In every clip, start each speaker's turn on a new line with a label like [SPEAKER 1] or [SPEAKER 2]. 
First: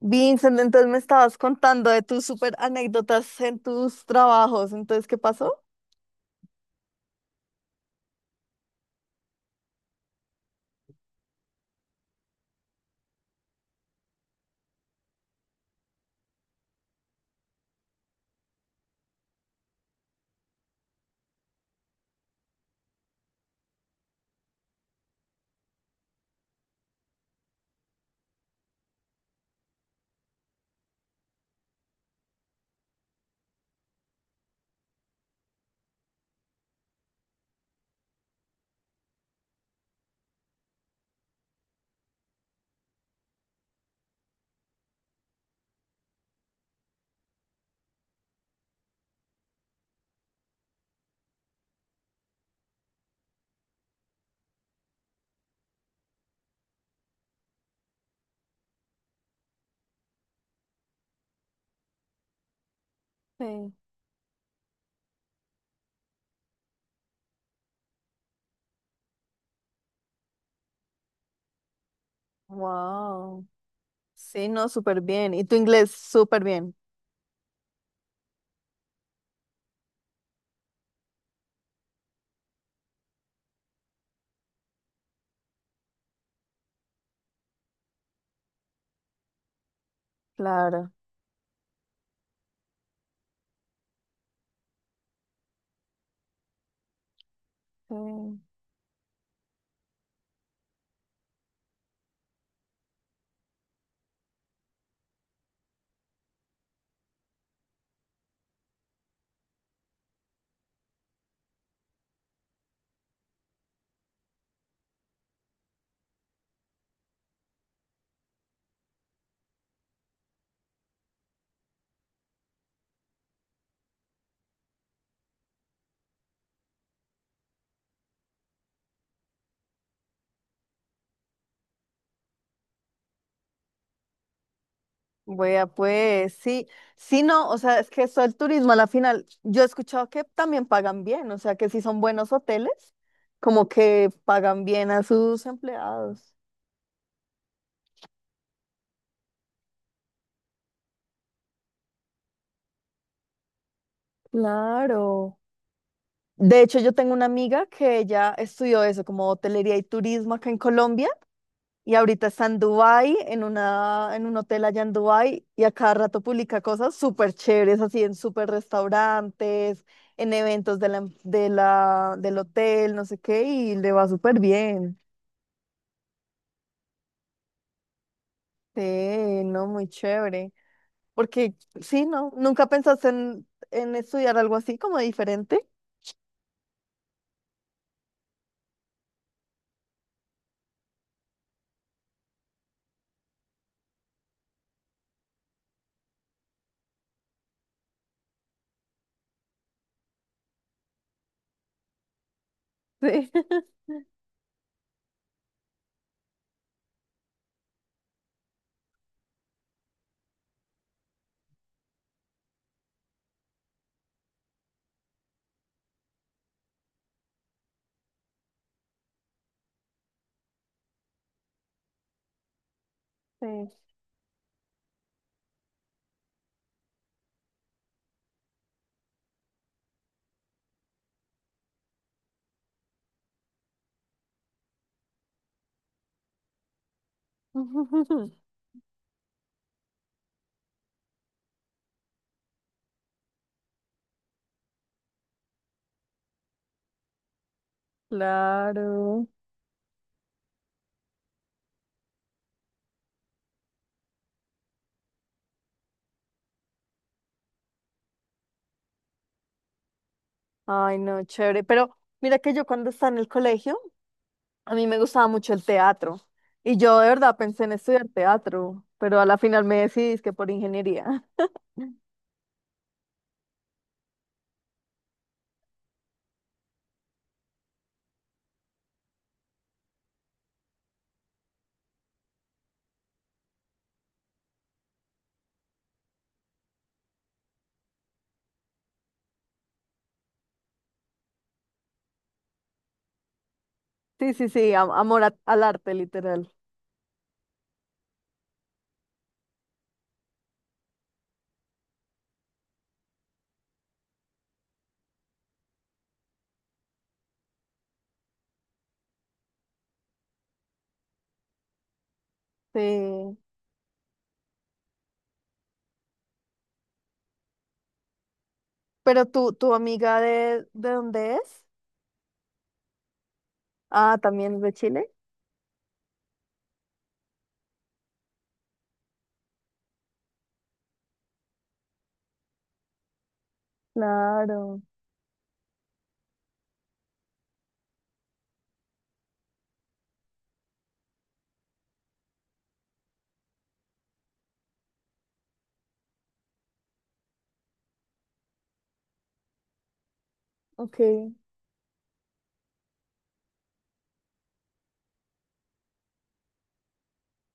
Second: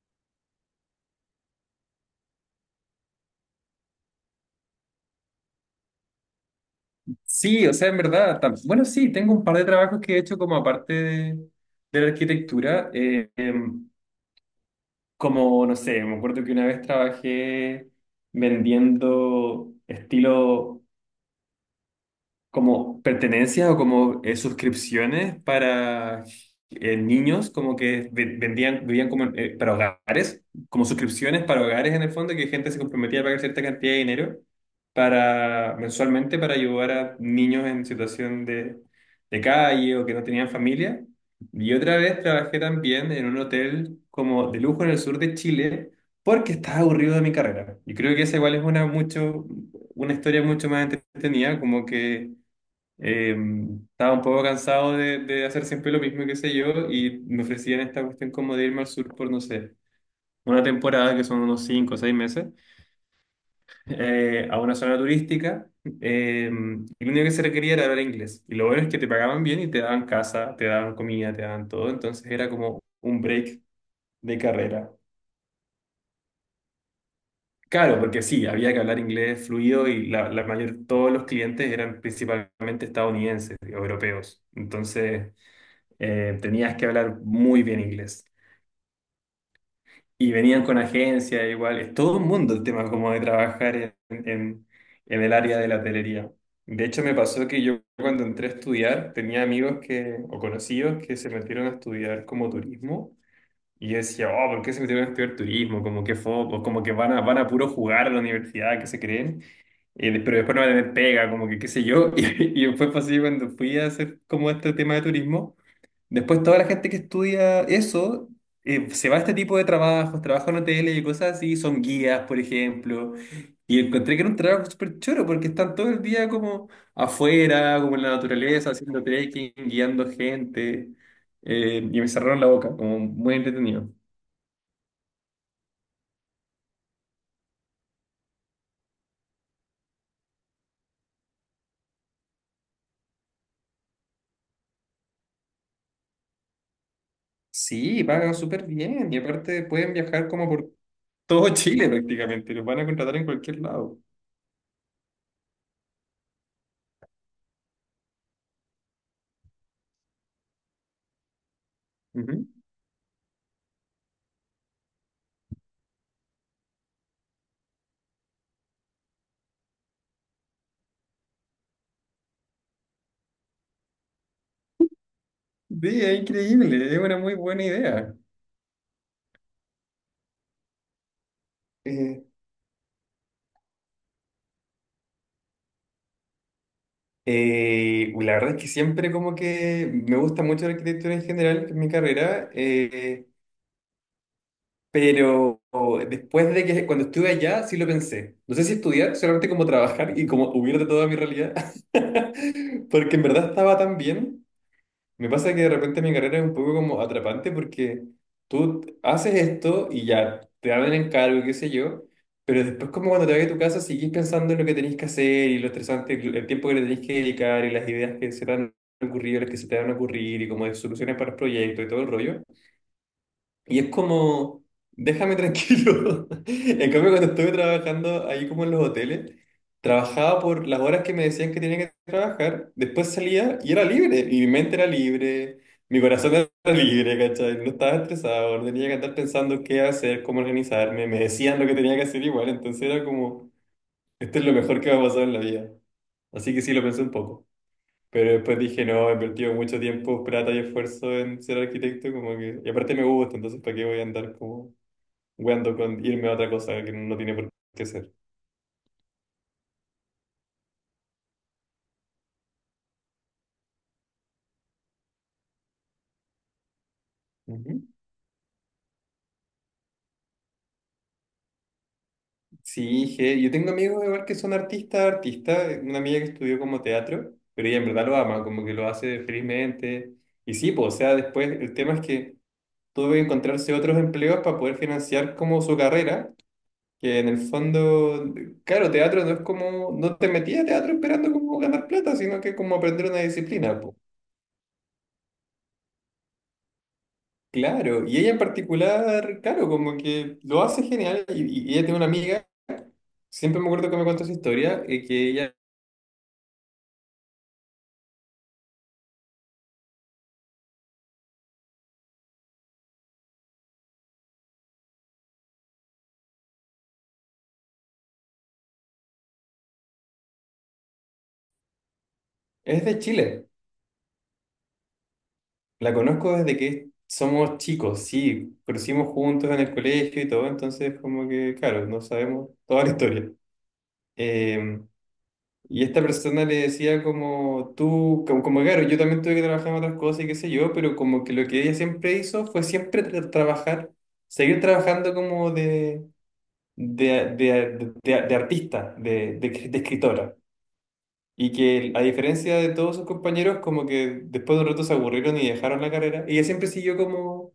[SPEAKER 1] Vincent, entonces me estabas contando de tus super anécdotas en tus trabajos. Entonces, ¿qué pasó?
[SPEAKER 2] Sí, o sea, en verdad, bueno, sí, tengo un par de trabajos que he hecho como aparte de la arquitectura, como, no sé, me acuerdo que una vez trabajé vendiendo estilo como pertenencias o como suscripciones para niños, como que vendían, vivían como para hogares, como suscripciones para hogares en el fondo, que gente se comprometía a pagar cierta cantidad de dinero para, mensualmente para ayudar a niños en situación de calle o que no tenían familia. Y otra vez trabajé también en un hotel como de lujo en el sur de Chile porque estaba aburrido de mi carrera. Y creo que esa igual es una mucho una historia mucho más entretenida, como que eh, estaba un poco cansado de hacer siempre lo mismo, y qué sé yo, y me ofrecían esta cuestión como de irme al sur por, no sé, una temporada, que son unos 5 o 6 meses,
[SPEAKER 1] Sí.
[SPEAKER 2] a una zona turística, eh, y lo único que se requería era hablar inglés. Y lo bueno es que te pagaban bien y te daban casa, te daban comida, te daban todo, entonces era como un
[SPEAKER 1] Wow.
[SPEAKER 2] break de
[SPEAKER 1] Sí, no,
[SPEAKER 2] carrera.
[SPEAKER 1] súper bien. Y tu inglés, súper bien.
[SPEAKER 2] Claro, porque sí, había que hablar inglés fluido y la mayor, todos los clientes eran principalmente estadounidenses, europeos. Entonces tenías que hablar muy bien inglés. Y venían con
[SPEAKER 1] Claro.
[SPEAKER 2] agencia, igual, es todo un mundo el tema como de trabajar en el área de la hotelería. De hecho, me pasó que yo
[SPEAKER 1] Sí.
[SPEAKER 2] cuando entré a estudiar tenía amigos que, o conocidos que se metieron a estudiar como turismo. Y yo decía, oh, ¿por qué se metieron a estudiar turismo? Como que foco, como que van a puro jugar a la universidad, que se creen. Pero después no van a tener pega, como que qué sé yo. Y después fue así cuando fui a hacer como este tema de turismo. Después toda la gente que estudia eso se va a este tipo de trabajos, trabaja en hoteles y cosas así, son guías, por ejemplo. Y encontré que era un trabajo súper choro porque están todo el día como afuera, como en la naturaleza, haciendo trekking, guiando gente. Y me cerraron la boca, como muy entretenido.
[SPEAKER 1] Vea, pues sí, sí, no, o sea, es que eso el turismo a la final, yo he escuchado que también pagan bien, o sea, que si son buenos hoteles, como que pagan bien a sus empleados.
[SPEAKER 2] Sí, pagan súper bien y aparte pueden viajar como por todo Chile prácticamente, los van a contratar en cualquier lado.
[SPEAKER 1] Claro. De hecho, yo tengo una amiga que ella estudió eso, como hotelería y turismo acá en Colombia. Y ahorita
[SPEAKER 2] Ujú.
[SPEAKER 1] está en Dubái, en un hotel allá en Dubái, y a cada rato publica cosas súper chéveres, así en súper restaurantes, en eventos de la, del hotel, no sé qué, y le va súper bien.
[SPEAKER 2] Sí, es increíble, es una muy buena idea.
[SPEAKER 1] Sí, no, muy chévere. Porque, sí,
[SPEAKER 2] Eh,
[SPEAKER 1] ¿no? ¿Nunca pensaste en estudiar algo así como diferente?
[SPEAKER 2] Uy, la verdad es que siempre como que me gusta mucho la arquitectura en general, que es mi carrera, pero después de que cuando estuve allá sí lo pensé. No sé si estudiar, solamente como trabajar y como huir de toda mi realidad, porque en
[SPEAKER 1] Sí.
[SPEAKER 2] verdad estaba tan bien. Me pasa que de repente mi carrera es un poco como atrapante porque tú haces esto y ya te dan el encargo, y qué sé yo, pero después como cuando te vas a tu casa seguís pensando en lo que tenés que hacer y lo estresante, que- el tiempo que le tenés que dedicar y las ideas que se te han ocurrido, las que se te van a ocurrir y como de soluciones para el proyecto y todo el rollo.
[SPEAKER 1] Sí.
[SPEAKER 2] Y es como, déjame tranquilo. En cambio, cuando estuve trabajando ahí como en los hoteles, trabajaba por las horas que me decían que tenía que trabajar, después salía y era libre, y mi mente era libre, mi corazón era libre, ¿cachai? No estaba estresado, no tenía que estar pensando qué hacer, cómo organizarme, me decían lo que tenía que hacer igual, entonces era como, esto es lo mejor que me ha pasado en la vida. Así que sí, lo pensé un poco. Pero después dije, no, he
[SPEAKER 1] Claro.
[SPEAKER 2] invertido mucho tiempo, plata y esfuerzo en ser arquitecto, como que... Y aparte me gusta, entonces ¿para qué voy a andar como weando con irme a otra cosa que no tiene por qué ser?
[SPEAKER 1] Ay, no, chévere. Pero mira que yo cuando estaba en el colegio, a mí me gustaba mucho el teatro y yo de verdad pensé en
[SPEAKER 2] Ujú.
[SPEAKER 1] estudiar teatro, pero a la final me decidí que por ingeniería.
[SPEAKER 2] Sí, dije, yo tengo amigos igual que son artistas, artistas, una amiga que estudió como teatro, pero ella en verdad lo ama, como que lo hace felizmente. Y sí, pues, o sea, después el tema es que tuve que encontrarse otros empleos para poder financiar como su carrera. Que en el fondo, claro, teatro no es como, no te metías a teatro esperando como ganar plata, sino que como aprender una disciplina, po.
[SPEAKER 1] Sí, sí, sí, amor al arte, literal.
[SPEAKER 2] Claro, y ella en particular, claro, como que lo hace genial, y ella tiene una amiga, siempre me acuerdo que me contó su historia, que ella
[SPEAKER 1] Sí. Pero tú, tu amiga ¿de dónde es?
[SPEAKER 2] es de Chile,
[SPEAKER 1] Ah, también es de Chile.
[SPEAKER 2] la conozco desde que somos chicos, sí, crecimos juntos en el colegio y todo, entonces como que, claro, no sabemos toda la historia. Eh,
[SPEAKER 1] Claro,
[SPEAKER 2] Y esta persona le decía como tú, claro, yo también tuve que trabajar en otras cosas y qué sé yo, pero como que lo que ella siempre hizo fue siempre trabajar, seguir trabajando como de artista, de escritora.
[SPEAKER 1] ok,
[SPEAKER 2] Y que a diferencia de todos sus compañeros, como que después de un rato se aburrieron y dejaron la carrera. Ella siempre siguió como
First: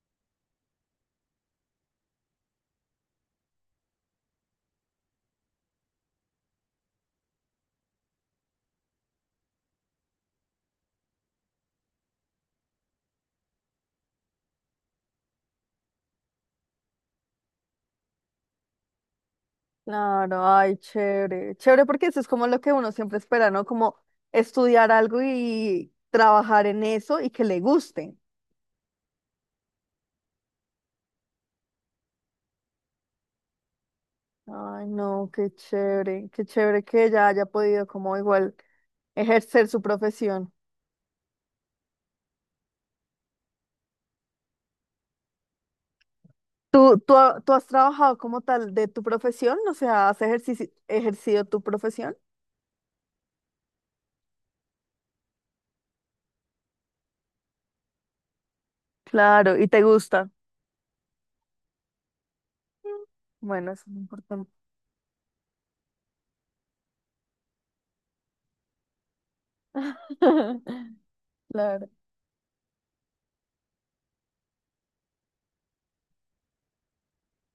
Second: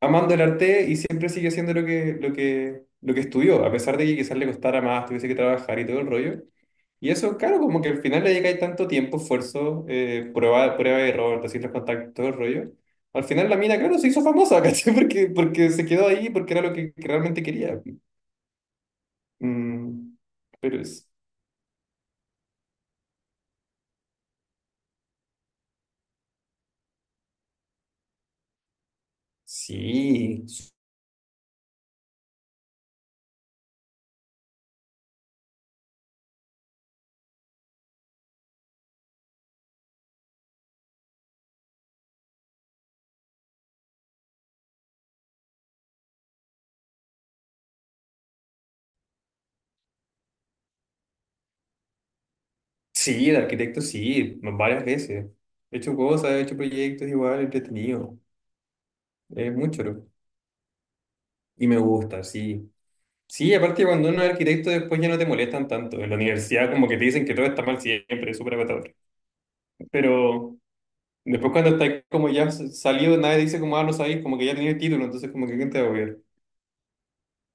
[SPEAKER 2] amando el arte y siempre sigue haciendo lo que estudió, a pesar de que quizás le costara más, tuviese que trabajar y todo el rollo. Y eso, claro, como que al final le llega ahí tanto tiempo, esfuerzo, prueba y error, te los contactos, todo el rollo. Al final la mina, claro, se hizo famosa, ¿cachai? Porque se quedó ahí, porque era que realmente quería. Mm,
[SPEAKER 1] claro, ay,
[SPEAKER 2] pero es-
[SPEAKER 1] chévere, chévere porque eso es como lo que uno siempre espera, ¿no? Como estudiar algo y trabajar en eso y que le guste.
[SPEAKER 2] sí,
[SPEAKER 1] Ay, no, qué chévere que ella haya podido como igual, ejercer su profesión. ¿Tú has trabajado como tal de tu profesión? O sea, ¿has ejercido tu profesión?
[SPEAKER 2] sí, el arquitecto sí, varias veces. He hecho cosas, he hecho proyectos igual, entretenido. Es
[SPEAKER 1] Claro, y te
[SPEAKER 2] mucho. ¿No?
[SPEAKER 1] gusta.
[SPEAKER 2] Y me gusta, sí. Sí,
[SPEAKER 1] Bueno, eso
[SPEAKER 2] aparte
[SPEAKER 1] es lo
[SPEAKER 2] cuando uno es
[SPEAKER 1] importante.
[SPEAKER 2] arquitecto después ya no te molestan tanto. En la universidad como que te dicen que todo está mal siempre, es súper agotador. Pero después cuando
[SPEAKER 1] Claro.
[SPEAKER 2] estás como ya salido, nadie dice como, ah, no sabéis, como que ya tenías el título, entonces como que ¿quién te va a apoyar?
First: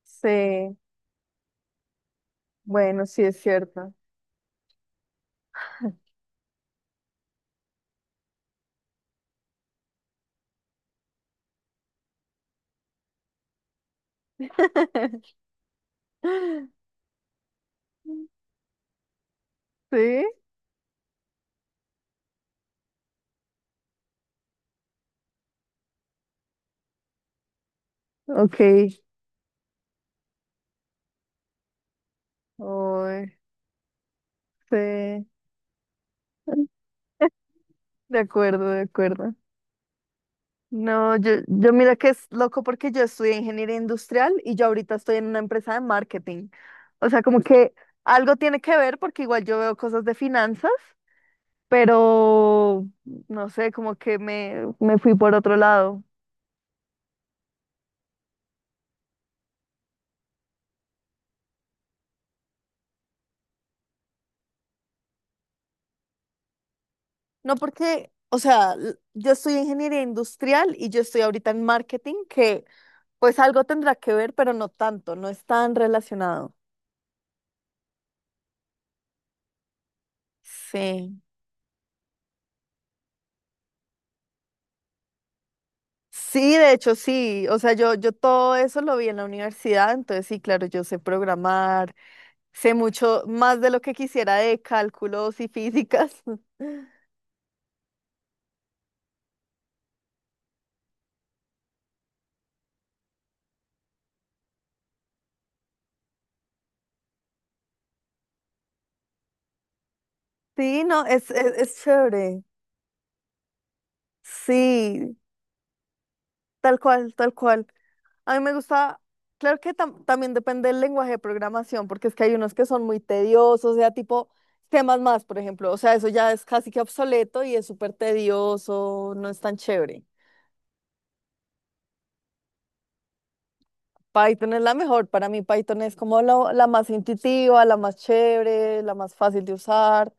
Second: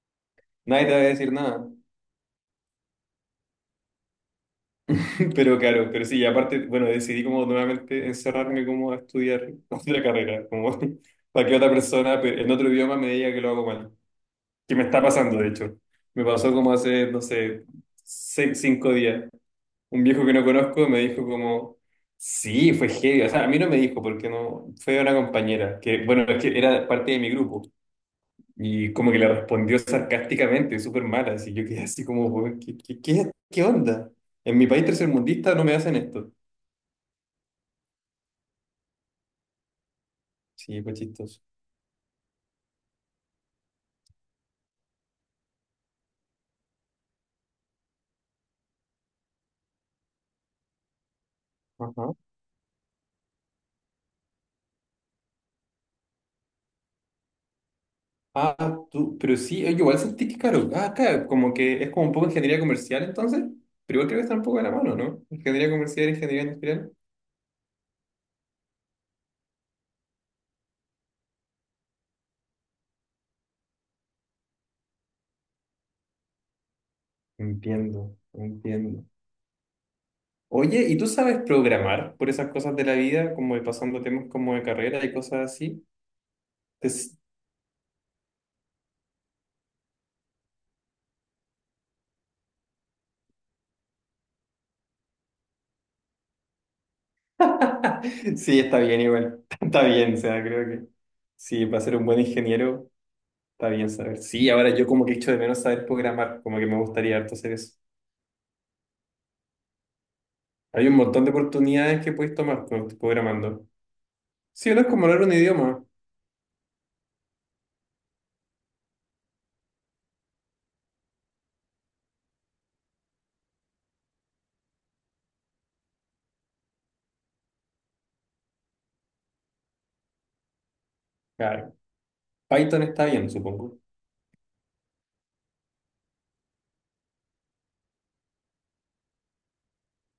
[SPEAKER 1] Sí,
[SPEAKER 2] Nadie te va a decir nada.
[SPEAKER 1] bueno, sí es cierto.
[SPEAKER 2] Pero claro, pero sí, aparte, bueno, decidí como nuevamente encerrarme como a estudiar otra carrera, como para que otra persona en otro idioma me diga que lo hago mal. Que me está pasando, de hecho. Me pasó como hace, no sé, 6, 5 días. Un
[SPEAKER 1] Sí,
[SPEAKER 2] viejo que no conozco me dijo como, sí, fue heavy. O sea, a mí no me dijo porque no, fue una compañera, que bueno, es que era parte de mi grupo
[SPEAKER 1] ok.
[SPEAKER 2] y como que le respondió sarcásticamente, súper mala, así yo quedé así como, "Weón,
[SPEAKER 1] Uy,
[SPEAKER 2] ¿qué onda? En mi país
[SPEAKER 1] sí,
[SPEAKER 2] tercermundista no me hacen esto.
[SPEAKER 1] de acuerdo, de acuerdo.
[SPEAKER 2] Sí, fue
[SPEAKER 1] No, yo,
[SPEAKER 2] chistoso.
[SPEAKER 1] yo mira que es loco porque yo estudié ingeniería industrial y yo ahorita estoy en una empresa de marketing. O sea, como que algo tiene que ver porque igual yo veo cosas de finanzas,
[SPEAKER 2] Ajá.
[SPEAKER 1] pero no sé, como que me fui por otro lado.
[SPEAKER 2] Ah, tú, pero sí, yo igual sentí que caro ah, acá como que es como un poco ingeniería comercial entonces, pero igual creo que está un poco de la mano, ¿no? Ingeniería comercial, ingeniería industrial.
[SPEAKER 1] No porque, o sea, yo estudié ingeniería industrial y yo estoy ahorita en marketing, que pues algo tendrá que ver, pero no tanto, no es tan relacionado.
[SPEAKER 2] Entiendo, entiendo. Oye, ¿y tú
[SPEAKER 1] Sí.
[SPEAKER 2] sabes programar por esas cosas de la vida, como de pasando temas como de carrera y cosas así?
[SPEAKER 1] Sí, de hecho
[SPEAKER 2] Es-
[SPEAKER 1] sí, o sea, yo todo eso lo vi en la universidad, entonces sí, claro, yo sé programar, sé mucho más de lo que quisiera de cálculos y físicas.
[SPEAKER 2] Sí, está bien igual, está bien, o sea, creo que sí, para ser un buen ingeniero está bien saber. Sí, ahora yo como que echo de menos saber programar, como que me gustaría harto hacer eso.
[SPEAKER 1] Sí,
[SPEAKER 2] Hay un
[SPEAKER 1] no,
[SPEAKER 2] montón
[SPEAKER 1] es,
[SPEAKER 2] de
[SPEAKER 1] es, es
[SPEAKER 2] oportunidades que puedes
[SPEAKER 1] chévere.
[SPEAKER 2] tomar cuando estás programando. Sí, no es como
[SPEAKER 1] Sí,
[SPEAKER 2] hablar un idioma.
[SPEAKER 1] tal cual, tal cual. A mí me gusta, claro que también depende del lenguaje de programación, porque es que hay unos que son muy tediosos, o sea, tipo temas más, por ejemplo, o sea, eso ya es casi que obsoleto y es súper tedioso, no es tan chévere.
[SPEAKER 2] Claro, Python está bien, supongo.
[SPEAKER 1] Python es la mejor. Para mí Python es como la más intuitiva, la más chévere, la más fácil de usar.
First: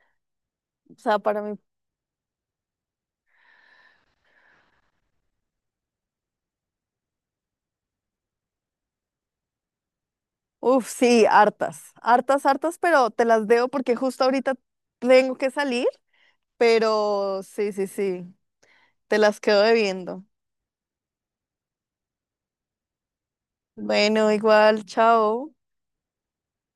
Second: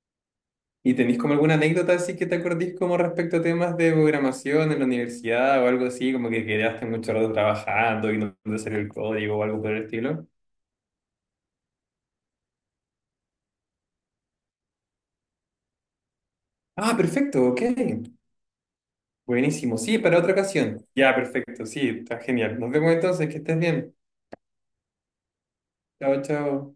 [SPEAKER 2] ¿Y
[SPEAKER 1] O
[SPEAKER 2] tenéis
[SPEAKER 1] sea,
[SPEAKER 2] como
[SPEAKER 1] para
[SPEAKER 2] alguna
[SPEAKER 1] mí,
[SPEAKER 2] anécdota así que te acordís como respecto a temas de programación en la universidad o algo así, como que quedaste mucho rato trabajando y no te salió el código o algo por el estilo?
[SPEAKER 1] uff, sí, hartas, hartas, hartas, pero te las debo porque justo ahorita tengo que salir,
[SPEAKER 2] Ah,
[SPEAKER 1] pero
[SPEAKER 2] perfecto, ok.
[SPEAKER 1] sí, sí, sí, te las quedo
[SPEAKER 2] Buenísimo. Sí, para
[SPEAKER 1] debiendo.
[SPEAKER 2] otra ocasión. Ya, perfecto. Sí, está genial. Nos vemos entonces, que estés bien.
[SPEAKER 1] Bueno, igual, chao.
[SPEAKER 2] Chao, chao.